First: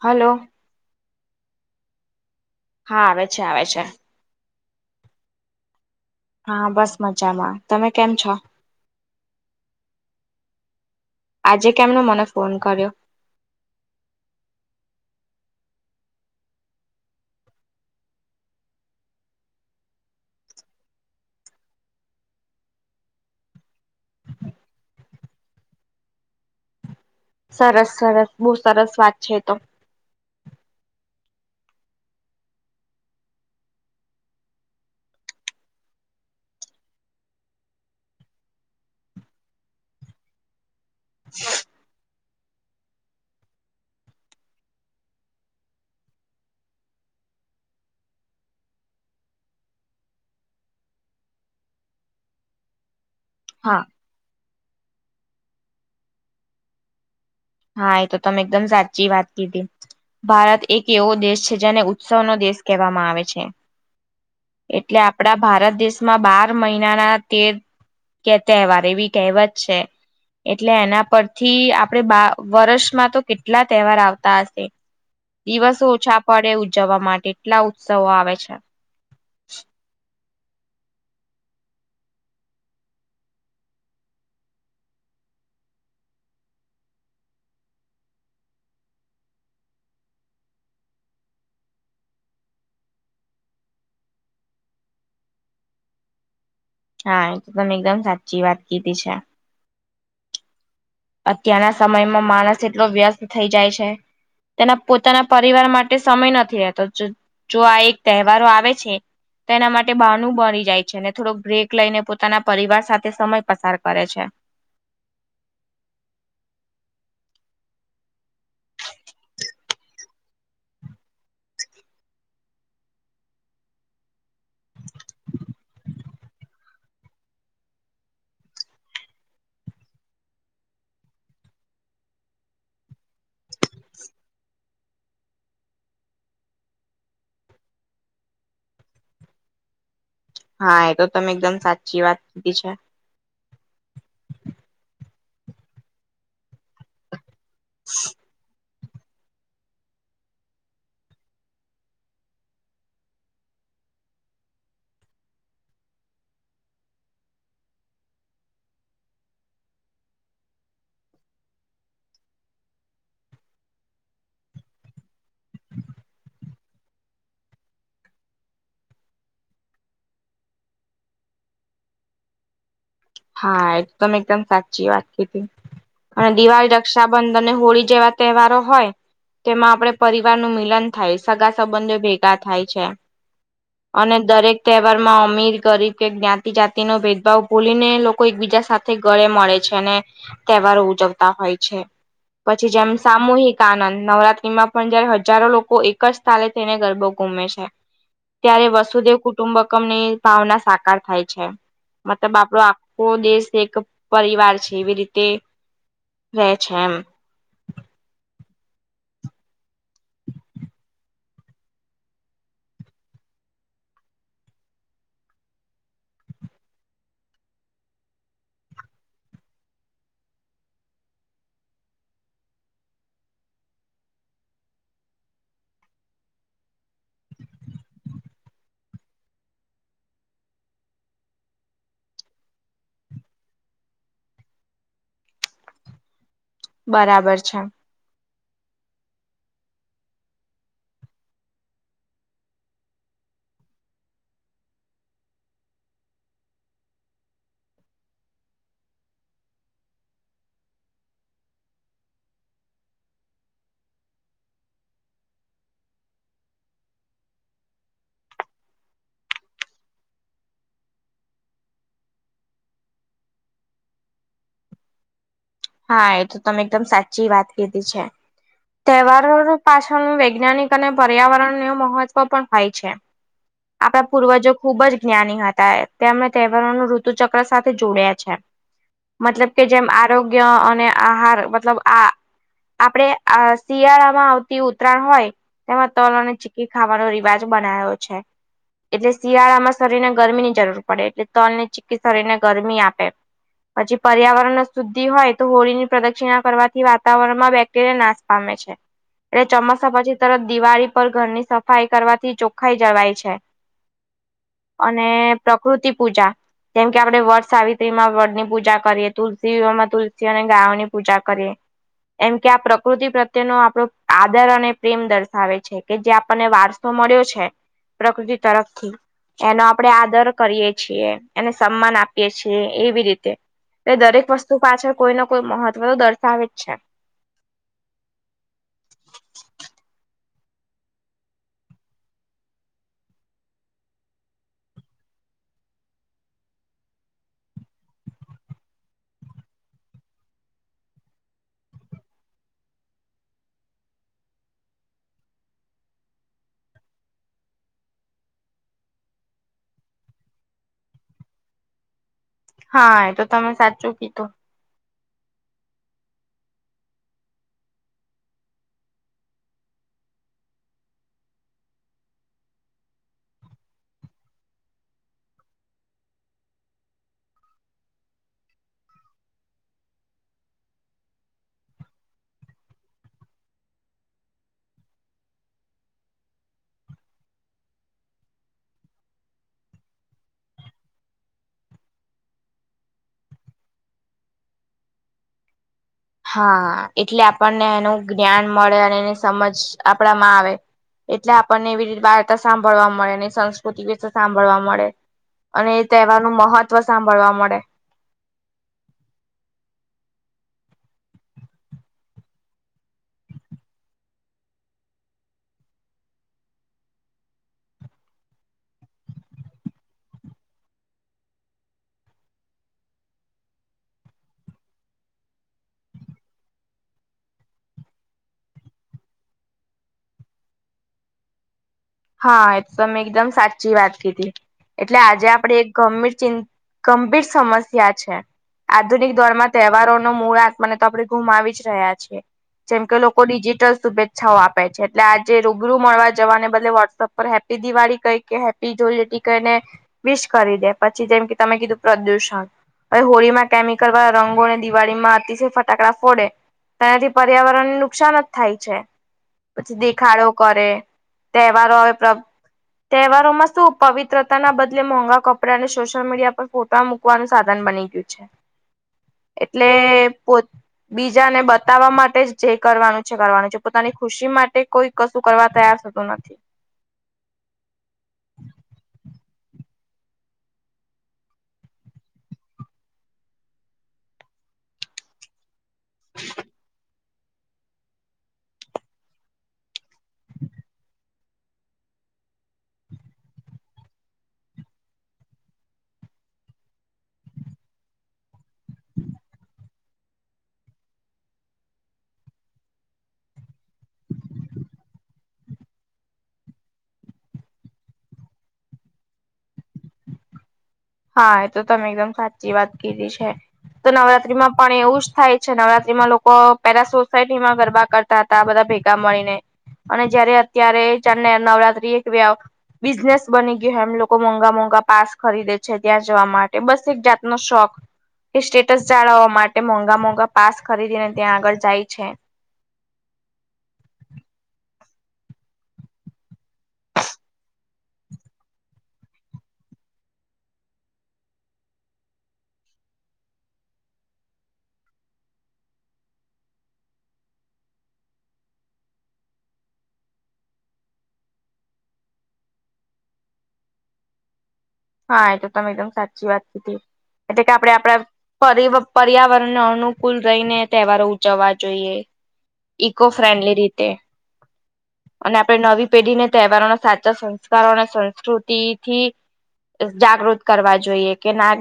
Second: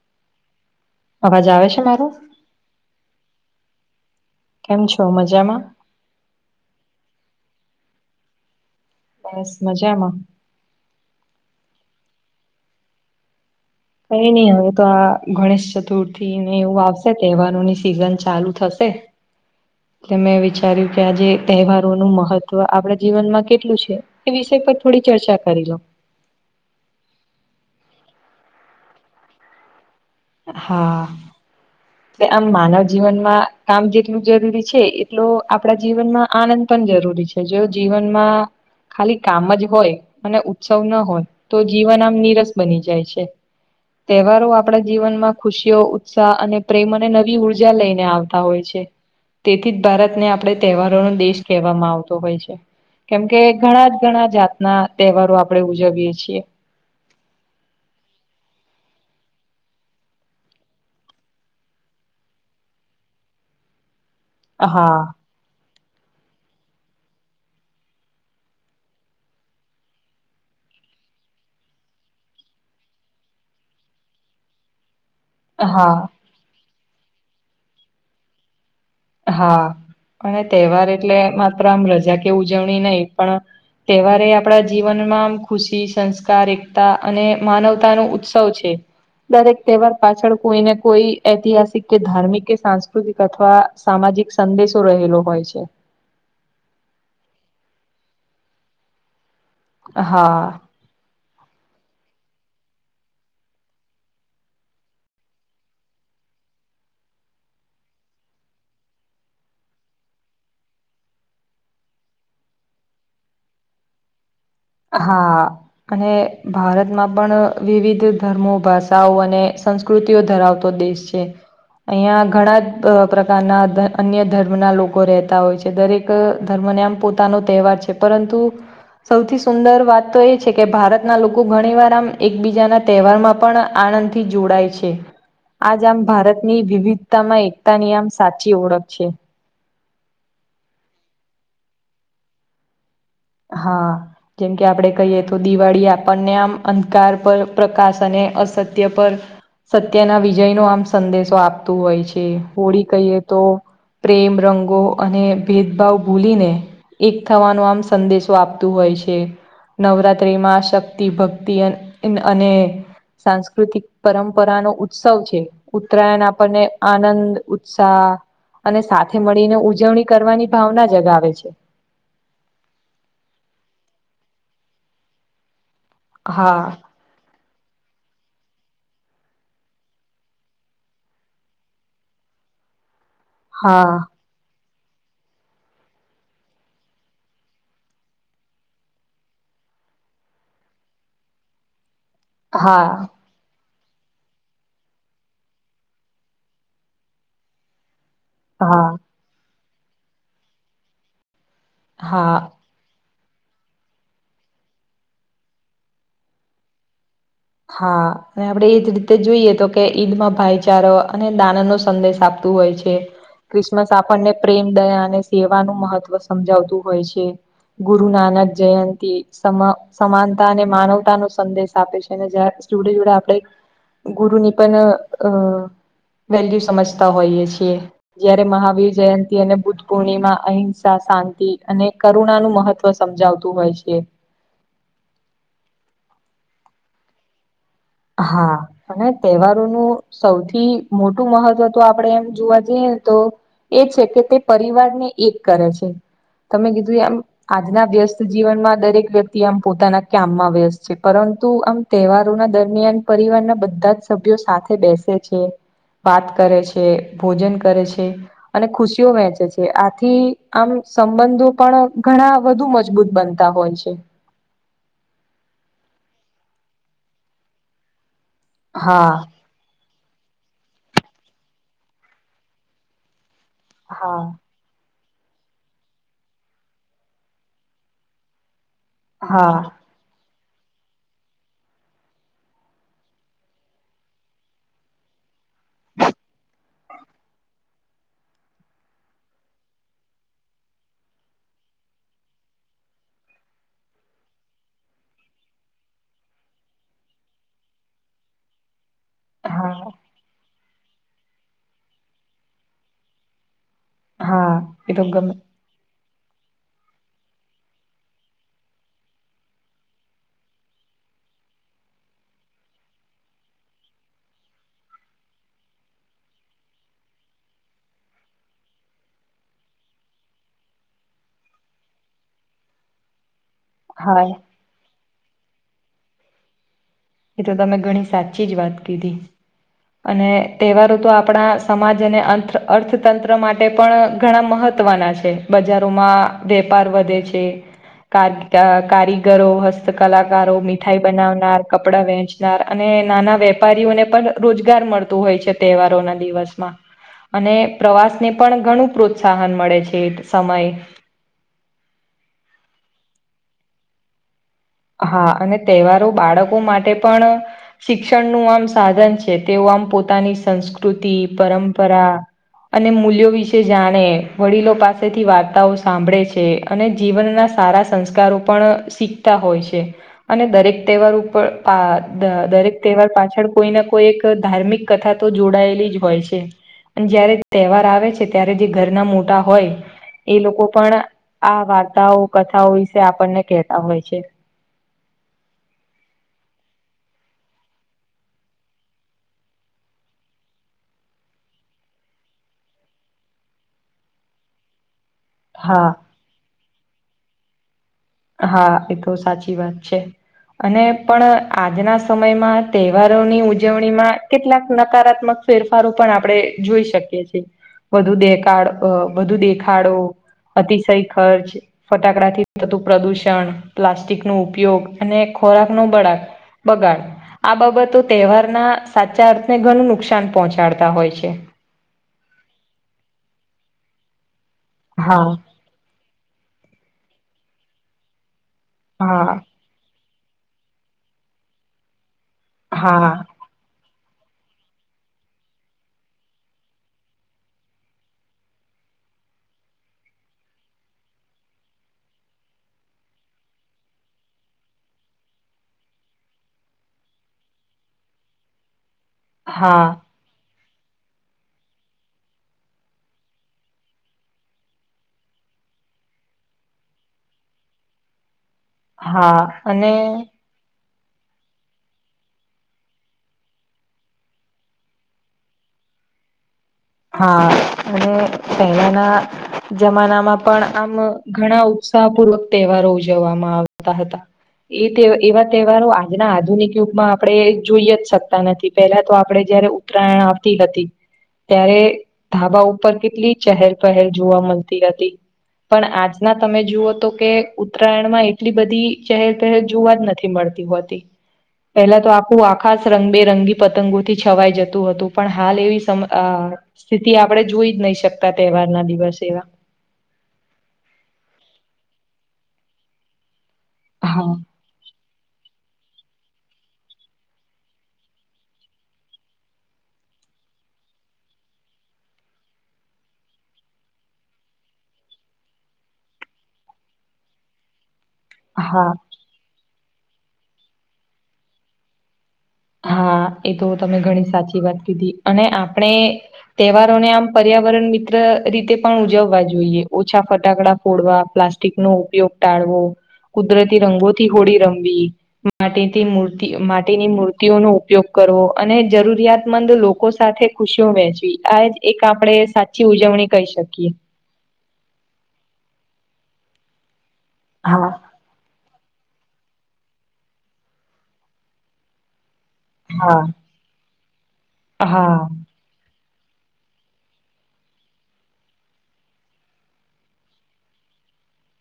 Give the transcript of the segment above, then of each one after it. Hello અવાજ આવે છે. મારો હા આવે છે આવે છે. કેમ છો મજામાં હા બસ મજામાં તમે કેમ છો. બસ મજામાં આજે કેમનો મને ફોન કર્યો કઈ નહી હવે તો આ ગણેશ ચતુર્થીને એવું આવશે તહેવારોની સિઝન ચાલુ થશે [inaudible] એટલે મેં વિચાર્યું કે આજે તહેવારોનું મહત્વ આપણા જીવનમાં કેટલું છે. એ વિષય પર થોડી ચર્ચા કરી લો સરસ સરસ બહુ સરસ વાત છે તો હા આમ માનવ જીવનમાં કામ જેટલું જરૂરી છે એટલો આપડા જીવનમાં આનંદ પણ જરૂરી છે જો જીવનમાં ખાલી કામ જ હોય અને ઉત્સવ ના હોય તો જીવન આમ નીરસ બની જાય છે તહેવારો આપણે જીવન માં ખુશીઓ ઉત્સાહ અને પ્રેમ અને નવી ઉર્જા લઈને આવતા હોય છે તેથી જ ભારતને આપડણે તહેવારોનોો દેશ કહેવામાં આવતો હોય છે. કેમકે હા ઘણા જ ઘણા જાતના તહેવારો આપણે ઉજવીય છીએ. હા એ તો તમે એકદમ સાચી વાત કીધી. ભારત એક એવો દેશ છે જેને ઉત્સવનોો દેશ કહેવામાં આવે છે. એટલે હા આપણા ભારત દેશમાં બાર મહિનાના તેર કે તહેવાર એવી કહેવત છે એટલે એના પરથી આપણેે બા વર્ષમાં તો કેટલા તહેવાર આવતા હશે દિવસો હા ઓછા. પડે ઉજવવા માટે એટલા ઉત્સવો આવે છે. હા અને તહેવાર એટલે માત્ર આમ રજા કે ઉજવણી નહી પણ તહેવારે આપણા જીવનમાં ખુશી સંસ્કાર એકતા અને માનવતા ન ઉત્સવ છે. દરેક તહેવાર પાછળ કોઈને કોઈ ઐતિહાસિક કે ધાર્મિક કે સાંસ્કૃતિક અથવા સામાજિક સંદેશો રહેલો હોય છે. હા એ તો તમે એકદમ સાચી વાત કીધી છે. હા અત્યારના સમયમાં માણસ એટલો વ્યસ્ત થઈ જાય છે. તેના પોતાના પરિવાર માટે સમય નથી રહેતો જો આ એક તહેવારો આવે છે. તે એના માટે બહાનુ બની જાય છે ને થોડોક બ્રેક લઈને પોતાના પરિવાર સાથે સમય પસાર કરે છે. હા અને ભારતમાં પણ વિવિધ ધર્મો ભાષાઓ અને સંસ્ પ્રકૃતિઓ ધરાવતો દેશ છે. અહિયાં ઘણા જ પ્રકારના અન્ય ધર્મના લોકો રહેતા હોય છે દરેક ધર્મને આમ પોતાનો તહેવાર છે પરંતુ સૌથી. સુંદર વાત તો એ છે કે ભારતના લોકો ઘણીવાર આમ એકબીજાના તહેવારમાં પણ આનંદથી જોડાય છે. આજ આમ ભારતની વિવિધતામાં એકતાની આમ સાચી ઓળખ છે. હા એ તો તમે એકદમ સાચી વાત કીધી છે. હા જેમ કે આપડે કહીએ તો દિવાળી આપણને આમ અંધકાર પર પ્રકાશ અને અસત્ય પર સત્યના વિજય નો આમ સંદેશો આપતું હોય છે હોળી કહીએ તો પ્રેમ રંગો અને ભેદભાવ ભૂલીને એક થવાનું આમ. સંદેશો આપતું હોય છે. નવરાત્રિમાં શક્તિ ભક્તિ અને સાંસ્કૃતિક પરંપરા નો ઉત્સવ છે. ઉત્તરાયણ આપણને આનંદ ઉત્સાહ અને સાથે મળીને ઉજવણી કરવાની ભાવના જગાવે છે. હા એકદમ એકદમ સાચી વાત કી હતી અને હા દિવાળી દક્ષ. રક્ષાબંધન હોળી જેવા તહેવારો હોય. તેમાં આપે પરિવાર નું મિલન થાય સગા સંબંધો ભેગા થાય છે. હા અને દરેક તહેવાર માં અમીર ગરીબ કે જ્ઞાતિ જાતિ નો ભેદભાવ ભૂલીને લોકો એકબીજા સાથે ઘળે મળે છે અને તહેવારો ઉજવતા હોય છે. પછી જેમ હા સામૂહિક આનંદ નવરાત્રી માં પણ જયારે હજારો લોકો એક જ સ્થાલે તેઈને ગરબો ગુમે છે. ત્યારે હા વસુદેવ કુટુંબકમ ની ભાવના સાકાર થાય છે મતલબ હા આપડો દેશ એક પરિવાર છે એવી રીતે રહે છે એમ હા અને આપડે એજ રીતે જોઈએ તો કે ઈદમાં ભાઈચારો અને દના નો સંદેશ આપો તું હોય છે ક્રિસમસ આપણને પ્રેમ દયા અને સેવાનુંું મહત્વ સમજાવતું હોય છે. ગુરુ નાનક જયંતિ સમ સમાનતા અને માનવતા નો સંદેશ આપે છે. અને જ જોડે જોડે આપણે ગુરુની પણ અ વેલ્યુ સમજતા હોઈએ છીએ. જયારે મહાવીર જયંતિ અને બુદ્ધ પૂર્ણિમા અહિંસા શાંતિ અને કરુણાનું મહત્વ તો સમજાવતું હોય છે બરાબર છે હા અને તહેવારોનું સૌથી મોટું મહત્વ તો આપણેે એમ જોવા જઈએ તો એ છે કે તે પરિવારને એક કરે છે તમે કીધું આમ આજના વ્યસ્ત જીવનમાં દરેક વ્યક્તિ આમ પોતાના કામમાં વ્યસ્ત છે પરંતુ આમ તહેવારોના દરમિયાન પરિવારના બધા જ સભ્યો સાથે બેસે છે વાત કરે છે ભોજન કરે છે અને ખુશીઓ વહેંચે છે આથી આમ સંબંધો પણ ઘણા વધુ મજબૂત બન હોય છે હા એ તો તમે એકદમ સાચી વાત કીધી છે હા તહેવારો પાછળનું વૈજ્ઞાનિક અને પર્યાવરણ ન મહત્વ પણ હોય છે આપણા હા પૂર્વજો ખુબ જ જ્ઞાની હતા તેમણે તહેવારોનું ઋતુ ચક્ર સાથે જોડયા છે મતલબ હા કે જેમ આરોગ્ય અને આહાર મતલબ આ આપડે આ શિયાળામાં આવતી ઉતરાયણ હોય તેમાં તલ અને કે ખાવાનો રિવાજ બનાયો છે એટલે શિયાળામાં શરીર ને ગરમી ની જરૂર પડે એટલે તલ ને ચીકી શરીર ને ગરમી આપે પછી પર્યાવરણ સુ હોય તો હોળીની પ્રદક્ષિણા કરવાથી વાતાવરણમાં બેક્ટેરિયા નાશ પામે છે એટલે હા ચોમાસા પછી તરત દિવાળી પર ઘરની સફાઈ કરવાથી ચોખાઈ જવાય છે હા એ તો અને ગમે કૃતિ પૂજા જેમ કે આપડણે વડ સાવિત્રી માં વડ ની પૂજા કરીએ તુલસી તુલસી અને ગાની પૂજા કરીએ એમ કે આ પ્રકૃતિ પ્રત્યેનો આપણો આદર અને પ્રેમ દર્શાવે છે કે જે આપણને વારસો મળ્યો છે પ્રકૃતિ તરફથી એનો આપણેે આદર કરીએ છીએ એને સન્માન આપીએ છીએ એવી રીતે એ દરેક વસ્તુ પાછળ કોઈને કોઈ મહત્વ તો દર્શાવે જ છે એ તો તમે ઘણી સાચી જ વાત કીધી અને તહેવાર તો આપણા સમાજ અને અ અર્થતંત્ર માટે પણ ઘણા મહત્. ના છે બજારોમાં વેપાર વધે છે કાર કારીગરો હસ્ત કલાકારો મીઠાઈ બનાવનાર કપડા વેંચનાર અને નાના વેપારીઓને પણ રોજગાર મળતું હોય છે તહેવારોના દિવસમાં અને પ્રવાસ ને પણ ઘણું પ્રોત્સાહન મળે છે સમય હા એ તો તમે સાચું કીધું હા અને તહેવારો બાળકો માટે પણ શિક્ષણનુંું આમ સાધન છે તેઓ આમ પોતાની સંસ્કૃતિ પરંપરા અને મૂલ્યો વિશે જાણે વડીલો પાસેથી વાર્તાઓ સાંભળે છે અને જીવનના સારા સંસ્કારો પણ શીખતા હોય છે અને દરેક તહેવાર ઉપર આ દરેક તહેવાર પાછળ કોઈ ના કોઈ એક ધાર્મિક કથા તો જોડાયેલી જ હોય છે. જયારે તહેવાર આવે છે ત્યારે જે ઘરના મોટા હોય. એ લોકો પણ આ વાર્તાઓ કથાઓ વિશે આપણને કહેતા હોય છે. હા એટલે આપણને એનું જ્ઞાન મળે અને એની સમજ આપડા માં આવે. એટલે આપણને એવી રીતે વાળતા સાંભળવા મળે ને સંસ્કૃતિ વિશે સાંભળવા મળે. અને એ હા તહેવાર નું મહત્વ સાંભળવા મળે. હા એ તો સાચી વાત છે. અને પણ આજના સમયમાં તહેવારોની ઉજવણીમાં કેટલાક નકારાત્મક. ફેરફારો પણ આપણે જોઈ શકીએ છીએ. વધુ દેખાડ વધુ દેખાડો અતિશય ખર્ચ. ફટાકડા થી થતું પ્રદુષણ પ્લાસ્ટિક નો ઉપયોગ અને ખોરાક નો બળાક. બગાડ આ બાબતો તહેવારના સાચા અર્થને ઘણું નુકસાન પહોંચાડતા હોય છે. હા એ તો મેં એકદમ સાચી વાત કીધી એટલે આજે હા આપણે એક [unintelligible] ગંભીર સમસ્યા છે આધુનિક હા દોરમાં તહેવારો નો મૂળાંક મને તો આપણે ગુમાવી જ રહ્યા છીએ જેમ કે હા લોકો ડિજિટલ સુભે છાઓ આપે છે એટલે આજે રૂબરૂ મળવા જવાને બદલે વોટ વ્હોટશોપ હેપી દિવાળી કઈ કે હેપી જોલેટી કઈ ને વિશ કરી દે પછી જેમ કે તમે કીધું પ્રદૂષણ હવે હોળીમાં કેમિકલ વાળા રંગોને દિવાળીમાં અતિશય ફટાકડા ફોડે. તેનાથી પર્યાવરણને નુકસાન જ થાય છે પછી હા દેખાડો કરે. વારો હવે ટ્રપ તહેવારો માં શું પવિત્રતા ના બદલે મોંઘા કપડાં અને સોશિયલ મીડિયા પર ફોટા મુક મૂકવાનું સાધન બની ગયું છે હા એટલે અને પોત બીજાને બતાવવા માટે જ જે કરવાનું છે કરવાનું છે પોતાની ખુશી માટે કોઈ કશું કરવા તૈયાર થતું નથી. હા અને પહેલાના જમાના માં પણ આમ ઘણા ઉત્સાહ પૂર્વક તહેવારો ઉજવવામાં આવતા હતા. ઈ તહે એવા તહેવારો આજના આધુનિક યુગમાં આપણે જોઈ જ શકતા નથી પેલા તો આપડે જયારે ઉત્તરાયણ આવતી હતી. ત્યારે ધાબા ઉપર કેટલી ચહેર પહેર જોવા મળતી હતી. પણ આજના તમે જુઓ તો કે ઉત્તરાયણમાં એટલી બધી ચહેર પહેર જોવા જ નથી મળ તી હોતી. પહેલા તો આખું આકાશ રંગબેરંગી પતંગો થી છવાઈ જતું હતું પણ હાલ એવી સમ અ સ્થિતિ આપણેે જોઈ જ નહી શકતા તહેવાર ના દિવસે એવા. હા એ તો તમે એકદમ સાચી વાત કીધી છે તો હા નવરાત્રીમાં પણ એવું જ થાય છે નવરાત્રીમાં લોકો પેરા સોસાયટી માં ગરબા કરતા હતા આ બધા ભેગા મળીને. અને જયારે અત્યારે જનને નવરાત્રી એક વ્યવ બિઝનેસ બની ગયું એમ લોકો મોંઘા મોંઘા પાસ ખરીદે છે. છે ત્યાં જવા માટે બસ એક જાતનો શોખ એ સ્ટેટસ હા જાળવવા માટ તે મોંઘા મોંઘા પાસ ખરીદી ને ત્યાં આગળ જાય છે. હા એ તો તમે ઘણી સાચી વાત કીધી અને આપણે તહેવારોને આમ પર્યાવરણ મિત્ર રીતે પણ ઉજવવા જોઈએ ઓછા ફટાકડા ફોડવા પ્લસ ટિક નો ઉપયોગ ટાળવો કુદરતી રંગોથી હોળી રમવી માટીથી મૂર્તિ માટીની મૂર્તિ ટિયો નો ઉપયોગ કરવો અને જરૂરિયાતમંદ લોકો સાથે ખુશીઓ વહેચવી આ એક આપણે સા થી ઉજવણી કહી શકીએ. હા એ તો તમે એકદમ સાચી વાત કીધી એટલે કે આપડે હા આપડા પર્યા પર્યાવરણને અનુકૂળ રહીને તહેવારો ઉજવવા જોઈએ. ઇકો હા ફ્રેન્ડલી રીતે. હા. અને આપણે નવી પેઢીને તહેવારોના સાચા સંસ્કારો અને સંસ્કૃતિથી તો જાગૃત કરવા જોઈએ કે ના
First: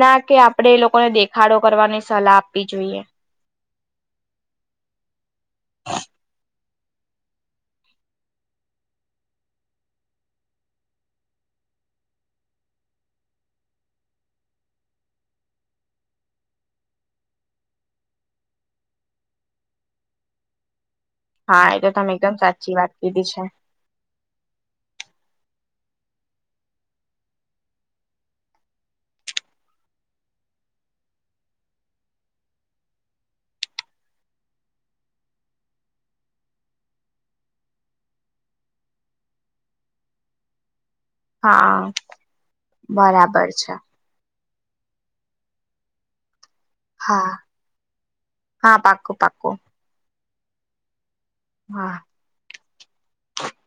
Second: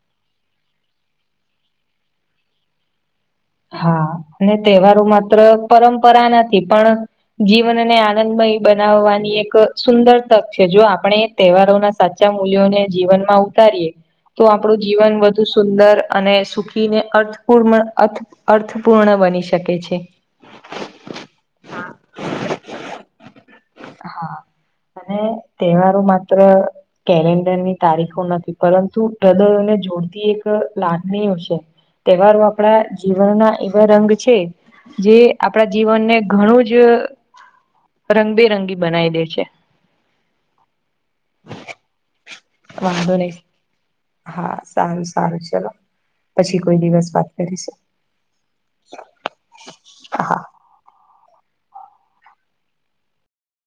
ના કે આપડે એ લોકોને દેખાડો કરવાની સલાહ આપવી જોઈએ. હા અને તહેવારો માત્ર પરંપરા નથી પણ જીવનને આનંદમય બનાવવાની એક સુંદર તક છે. જો આપણે તહેવારો ના સાચા મૂલ્યોને જીવનમાં ઉતારીએ તો આપણું જીવન વધુ સુંદર અને સુખીને અર્થપૂર્ણ અર્થ અર્થપૂર્ણ બની શકે છે. હા એ તો તમે એકદમ સાચી વાત કીધી છે. હા અને તહેવારો માત્ર કેલેન્ડરની તારીખો નથી પરંતુ કદરોને જોડતી એક લાગણીઓ છે. તહેવારો આપડા જીવનના એવા રંગ છે જે આપણા જીવનને ઘણું જ રંગબેરંગી બનાઈ દે છે. હા વાંધો નહી બરાબર છે. હા સારું સારું ચલો. પછી કોઈ દિવસ વાત હા કરીશું. હા પાકું પાકું હા હા